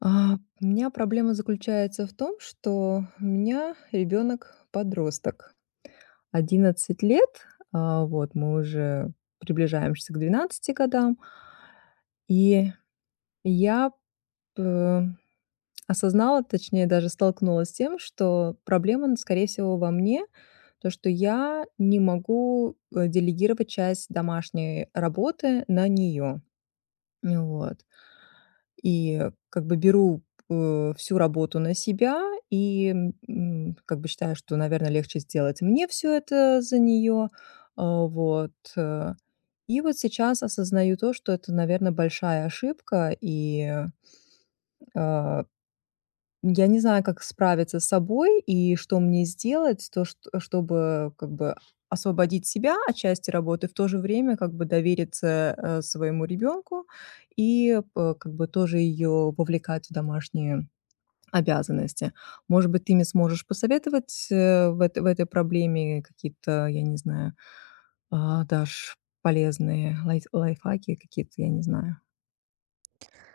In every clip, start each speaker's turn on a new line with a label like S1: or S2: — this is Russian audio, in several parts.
S1: У меня проблема заключается в том, что у меня ребенок-подросток, 11 лет, вот мы уже приближаемся к 12 годам. И я п осознала, точнее, даже столкнулась с тем, что проблема, н скорее всего, во мне. То, что я не могу, делегировать часть домашней работы на нее. Вот. И как бы беру, всю работу на себя и, как бы считаю, что, наверное, легче сделать мне все это за нее, вот. И вот сейчас осознаю то, что это, наверное, большая ошибка и, э я не знаю, как справиться с собой и что мне сделать, чтобы как бы освободить себя от части работы, в то же время как бы довериться своему ребенку и как бы тоже ее вовлекать в домашние обязанности. Может быть, ты мне сможешь посоветовать в этой проблеме какие-то, я не знаю, дашь полезные лайфхаки какие-то, я не знаю.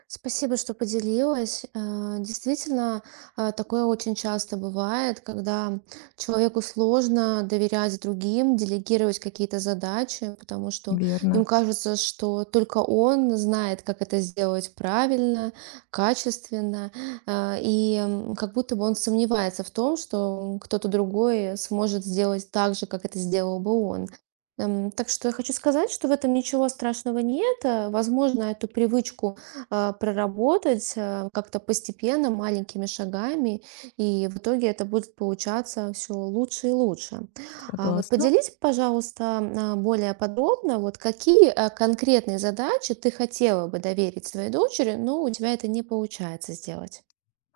S2: Спасибо, что поделилась. Действительно, такое очень часто бывает, когда человеку сложно доверять другим, делегировать какие-то задачи, потому что
S1: Верно,
S2: им кажется, что только он знает, как это сделать правильно, качественно, как будто бы он сомневается в том, что кто-то другой сможет сделать так же, как это сделал бы он. Так что я хочу сказать, что в этом ничего страшного нет. Э, Возможно, эту привычку проработать, как-то постепенно, маленькими шагами, и в итоге это будет получаться все лучше и лучше. Вот
S1: согласна.
S2: поделись, пожалуйста, более подробно, вот какие конкретные задачи ты хотела бы доверить своей дочери, но у тебя это не получается сделать.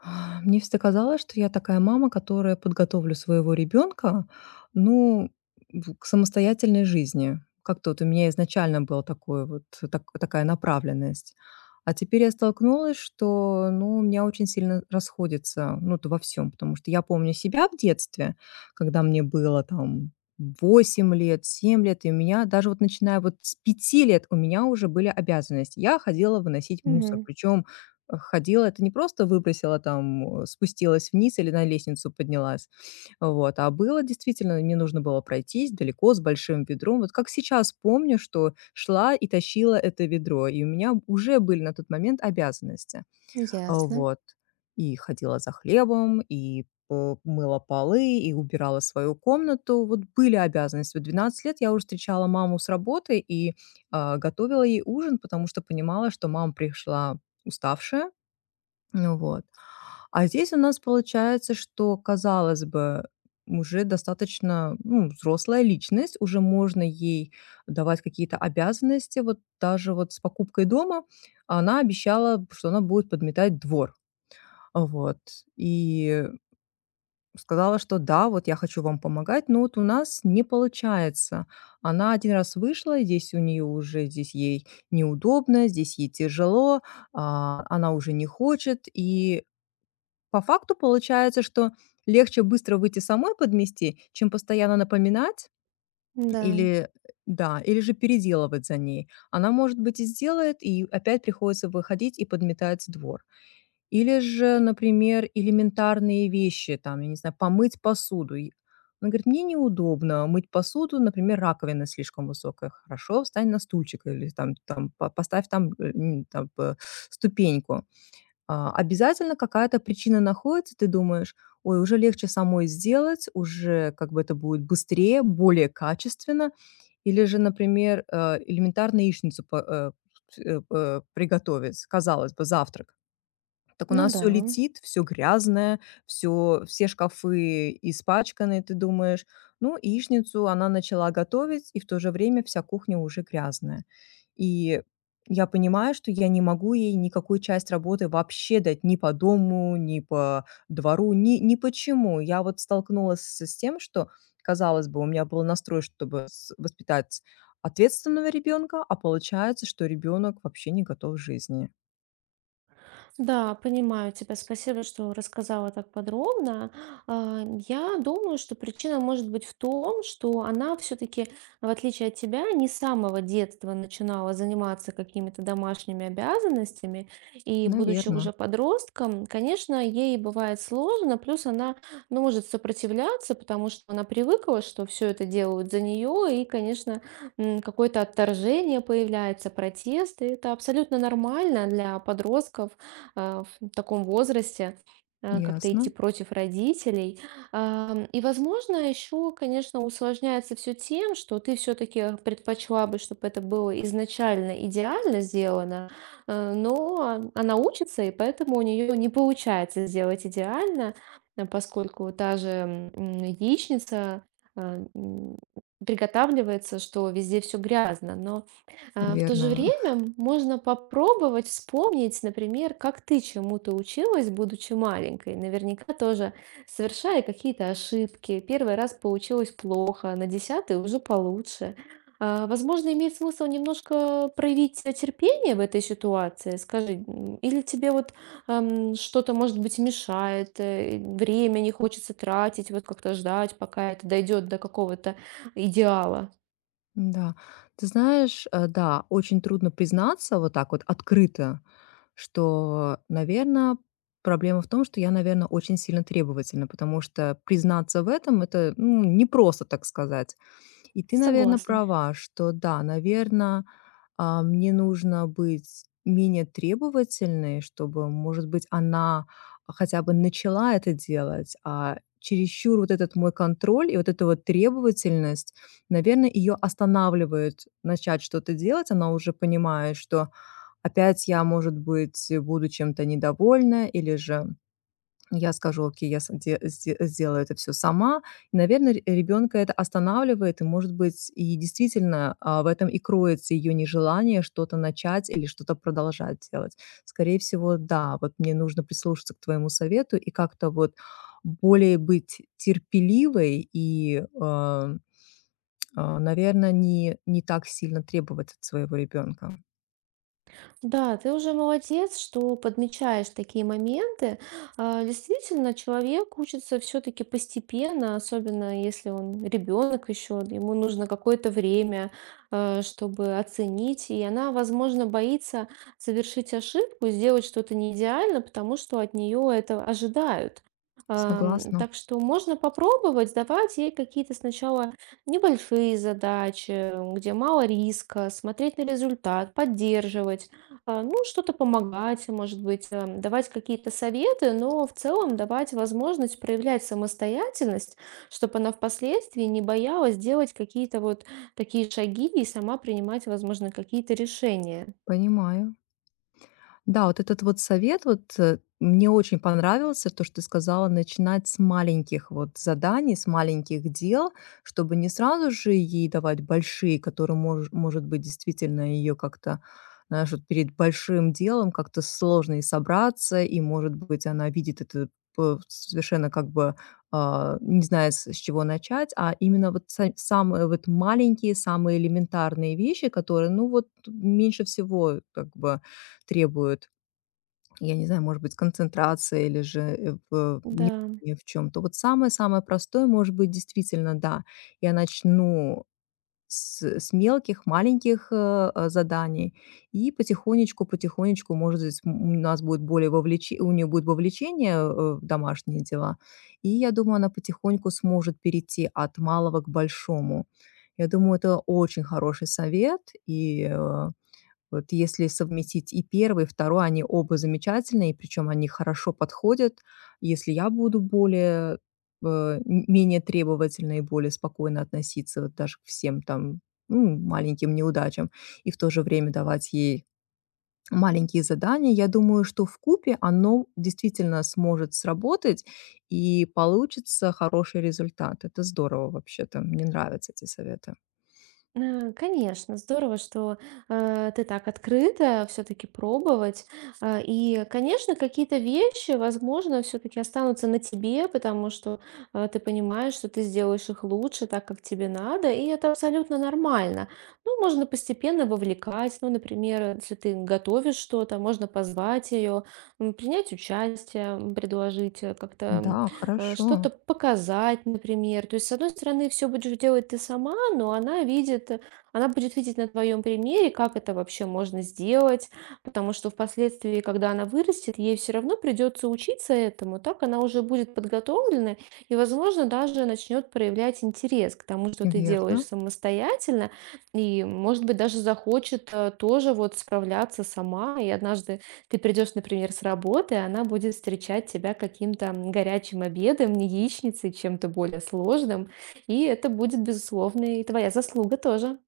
S1: Мне всегда казалось, что я такая мама, которая подготовлю своего ребенка, ну, к самостоятельной жизни. Как-то вот у меня изначально была такой вот, такая направленность. А теперь я столкнулась, что, ну, у меня очень сильно расходится, ну, это во всем, потому что я помню себя в детстве, когда мне было там 8 лет, 7 лет, и у меня даже вот начиная вот с 5 лет у меня уже были обязанности. Я ходила выносить мусор,
S2: Мгм.
S1: причем ходила. Это не просто выбросила там, спустилась вниз или на лестницу поднялась. Вот, а было действительно, мне нужно было пройтись далеко с большим ведром. Вот как сейчас помню, что шла и тащила это ведро, и у меня уже были на тот момент обязанности.
S2: Ясно.
S1: Вот. И ходила за хлебом, и мыла полы, и убирала свою комнату. Вот были обязанности. В 12 лет я уже встречала маму с работы и готовила ей ужин, потому что понимала, что мама пришла уставшая, ну вот. А здесь у нас получается, что, казалось бы, уже достаточно, ну, взрослая личность, уже можно ей давать какие-то обязанности. Вот даже вот с покупкой дома она обещала, что она будет подметать двор. Вот. И сказала, что да, вот я хочу вам помогать, но вот у нас не получается. Она один раз вышла, и здесь у нее уже, здесь ей неудобно, здесь ей тяжело, она уже не хочет. И по факту получается, что легче быстро выйти самой под мести, чем постоянно напоминать
S2: Да.
S1: или да, или же переделывать за ней. Она, может быть, и сделает, и опять приходится выходить и подметать двор. Или же, например, элементарные вещи, там, я не знаю, помыть посуду. И она говорит, мне неудобно мыть посуду, например, раковина слишком высокая. Хорошо, встань на стульчик или там, поставь там, там ступеньку. Обязательно какая-то причина находится, ты думаешь: "Ой, уже легче самой сделать, уже как бы это будет быстрее, более качественно". Или же, например, элементарно яичницу по э, э, э, приготовить, казалось бы, завтрак. Так у
S2: Ну
S1: нас
S2: да.
S1: все летит, все грязное, все шкафы испачканы, ты думаешь. Ну, яичницу она начала готовить, и в то же время вся кухня уже грязная. И я понимаю, что я не могу ей никакую часть работы вообще дать ни по дому, ни по двору, ни почему. Я вот столкнулась с тем, что, казалось бы, у меня был настрой, чтобы с воспитать ответственного ребенка, а получается, что ребенок вообще не готов к жизни.
S2: Да, понимаю тебя. Спасибо, что рассказала так подробно. А, Я думаю, что причина может быть в том, что она все-таки, в отличие от тебя, не с самого детства начинала заниматься какими-то домашними обязанностями. И будучи
S1: Наверно.
S2: уже подростком, конечно, ей бывает сложно, плюс она, ну, может сопротивляться, потому что она привыкла, что все это делают за нее, и, конечно, какое-то отторжение появляется, протесты. Это абсолютно нормально для подростков в таком возрасте как-то идти
S1: Ясно.
S2: против родителей. И, возможно, еще, конечно, усложняется все тем, что ты все-таки предпочла бы, чтобы это было изначально идеально сделано, но она учится, и поэтому у нее не получается сделать идеально, поскольку та же яичница э, м, приготавливается, что везде все грязно, но а, в то же
S1: Верно,
S2: время можно попробовать вспомнить, например, как ты чему-то училась, будучи маленькой. Наверняка тоже совершая какие-то ошибки. Первый раз получилось плохо, на десятый уже получше. А, Возможно, имеет смысл немножко проявить терпение в этой ситуации. Скажи, или тебе вот что-то, может быть, мешает, время не хочется тратить, вот как-то ждать, пока это дойдет до какого-то идеала.
S1: да. Ты знаешь, да, очень трудно признаться вот так вот открыто, что, наверно, проблема в том, что я, наверно, очень сильно требовательна, потому что признаться в этом — это, ну, не просто так сказать. И ты, наверное,
S2: Согласна.
S1: права, что да, наверное, мне нужно быть менее требовательной, чтобы, может быть, она хотя бы начала это делать, а чересчур вот этот мой контроль и вот эта вот требовательность, наверное, ее останавливает начать что-то делать. Она уже понимает, что опять я, может быть, буду чем-то недовольна или же я скажу: "Окей, я с де сде сделаю это все сама". И, наверно, ре это останавливает, и, может быть, и действительно, в этом и кроется ее нежелание что-то начать или что-то продолжать делать. Скорее всего, да, вот мне нужно прислушаться к твоему совету и как-то вот более быть терпеливой и, наверное, не так сильно требовать от своего ребенка.
S2: Да, ты уже молодец, что подмечаешь такие моменты. А, Действительно, человек учится все-таки постепенно, особенно если он ребенок еще, ему нужно какое-то время, чтобы оценить. И она, возможно, боится совершить ошибку, сделать что-то не идеально, потому что от нее это ожидают.
S1: Согласна,
S2: Так что можно попробовать давать ей какие-то сначала небольшие задачи, где мало риска, смотреть на результат, поддерживать. А, ну, что-то помогать, может быть, давать какие-то советы, но в целом давать возможность проявлять самостоятельность, чтобы она впоследствии не боялась делать какие-то вот такие шаги и сама принимать, возможно, какие-то решения.
S1: понимаю. Да, вот этот вот совет вот, мне очень понравился, то, что ты сказала, начинать с маленьких вот заданий, с маленьких дел, чтобы не сразу же ей давать большие, которые, может быть, действительно ее как-то, знаешь, вот перед большим делом как-то сложно и собраться, и, может быть, она видит это п совершенно как бы, не знает, с чего начать, а именно вот са самые вот маленькие, самые элементарные вещи, которые, ну, вот меньше всего как бы требуют я не знаю, может быть, концентрация или же, э, в
S2: Да.
S1: внимание в чём-то. Вот самое-самое простое, может быть, действительно, да. Я начну с мелких, маленьких, заданий и потихонечку, потихонечку, может быть, у нас будет более вовлече у нее будет вовлечение, в домашние дела. И я думаю, она потихоньку сможет перейти от малого к большому. Я думаю, это очень хороший совет и, вот если совместить и первый, и второй, они оба замечательные, причем они хорошо подходят. Если я буду более, менее требовательна и более спокойно относиться вот даже к всем там, ну, маленьким неудачам, и в то же время давать ей маленькие задания. Я думаю, что в купе оно действительно сможет сработать и получится хороший результат. Это здорово вообще-то. Мне нравятся эти советы.
S2: Конечно, здорово, что, ты так открыта все таки пробовать. Э, и, конечно, какие-то вещи, возможно, все таки останутся на тебе, потому что, ты понимаешь, что ты сделаешь их лучше, так как тебе надо, и это абсолютно нормально. Ну, можно постепенно вовлекать. Ну, например, если ты готовишь что-то, можно позвать ее, принять участие, предложить, как-то
S1: Да,
S2: что-то
S1: хорошо.
S2: показать, например. То есть, с одной стороны, все будешь делать ты сама, но она видит, она будет видеть на твоем примере, как это вообще можно сделать, потому что впоследствии, когда она вырастет, ей все равно придется учиться этому, так она уже будет подготовлена и, возможно, даже начнет проявлять интерес к тому, что ты
S1: Верно.
S2: делаешь самостоятельно, и, может быть, даже захочет тоже вот справляться сама, и однажды ты придешь, например, с работы, она будет встречать тебя каким-то горячим обедом, не яичницей, чем-то более сложным. И это будет, безусловно, и твоя заслуга тоже.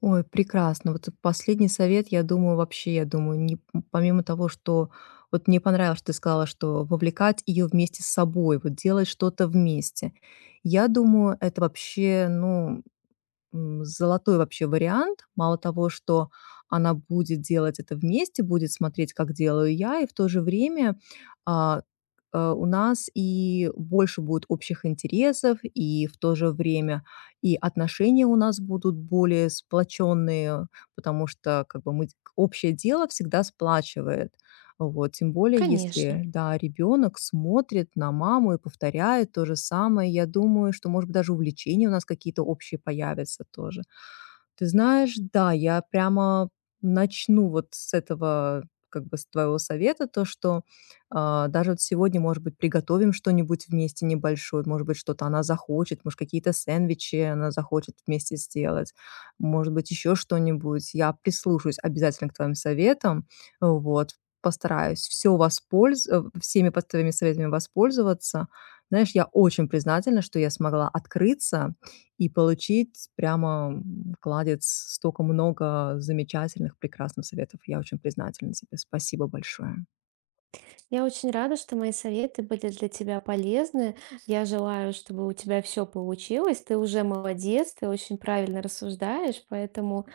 S1: Ой, прекрасно. Вот последний совет, я думаю, вообще, я думаю, не, помимо того, что вот мне понравилось, что ты сказала, что вовлекать ее вместе с собой, вот делать что-то вместе. Я думаю, это вообще, ну, золотой вообще вариант. Мало того, что она будет делать это вместе, будет смотреть, как делаю я, и в то же время, а, у нас и больше будет общих интересов, и в то же время и отношения у нас будут более сплоченные, потому что как бы мы общее дело всегда сплачивает. Вот. Тем более,
S2: Конечно.
S1: если, да, ребенок смотрит на маму и повторяет то же самое, я думаю, что, может быть, даже увлечения у нас какие-то общие появятся тоже. Ты знаешь, да, я прямо начну вот с этого, как бы с твоего совета, то, что даже вот сегодня, может быть, приготовим что-нибудь вместе небольшое, может быть, что-то она захочет, может, какие-то сэндвичи она захочет вместе сделать, может быть, еще что-нибудь. Я прислушаюсь обязательно к твоим советам, вот, постараюсь всеми по твоими советами воспользоваться. Знаешь, я очень признательна, что я смогла открыться и получить прямо, кладезь, столько много замечательных, прекрасных советов. Я очень признательна тебе. Спасибо большое.
S2: Я очень рада, что мои советы были для тебя полезны. Я желаю, чтобы у тебя все получилось. Ты уже молодец, ты очень правильно рассуждаешь, поэтому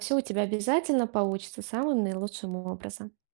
S2: все у тебя обязательно получится самым наилучшим образом.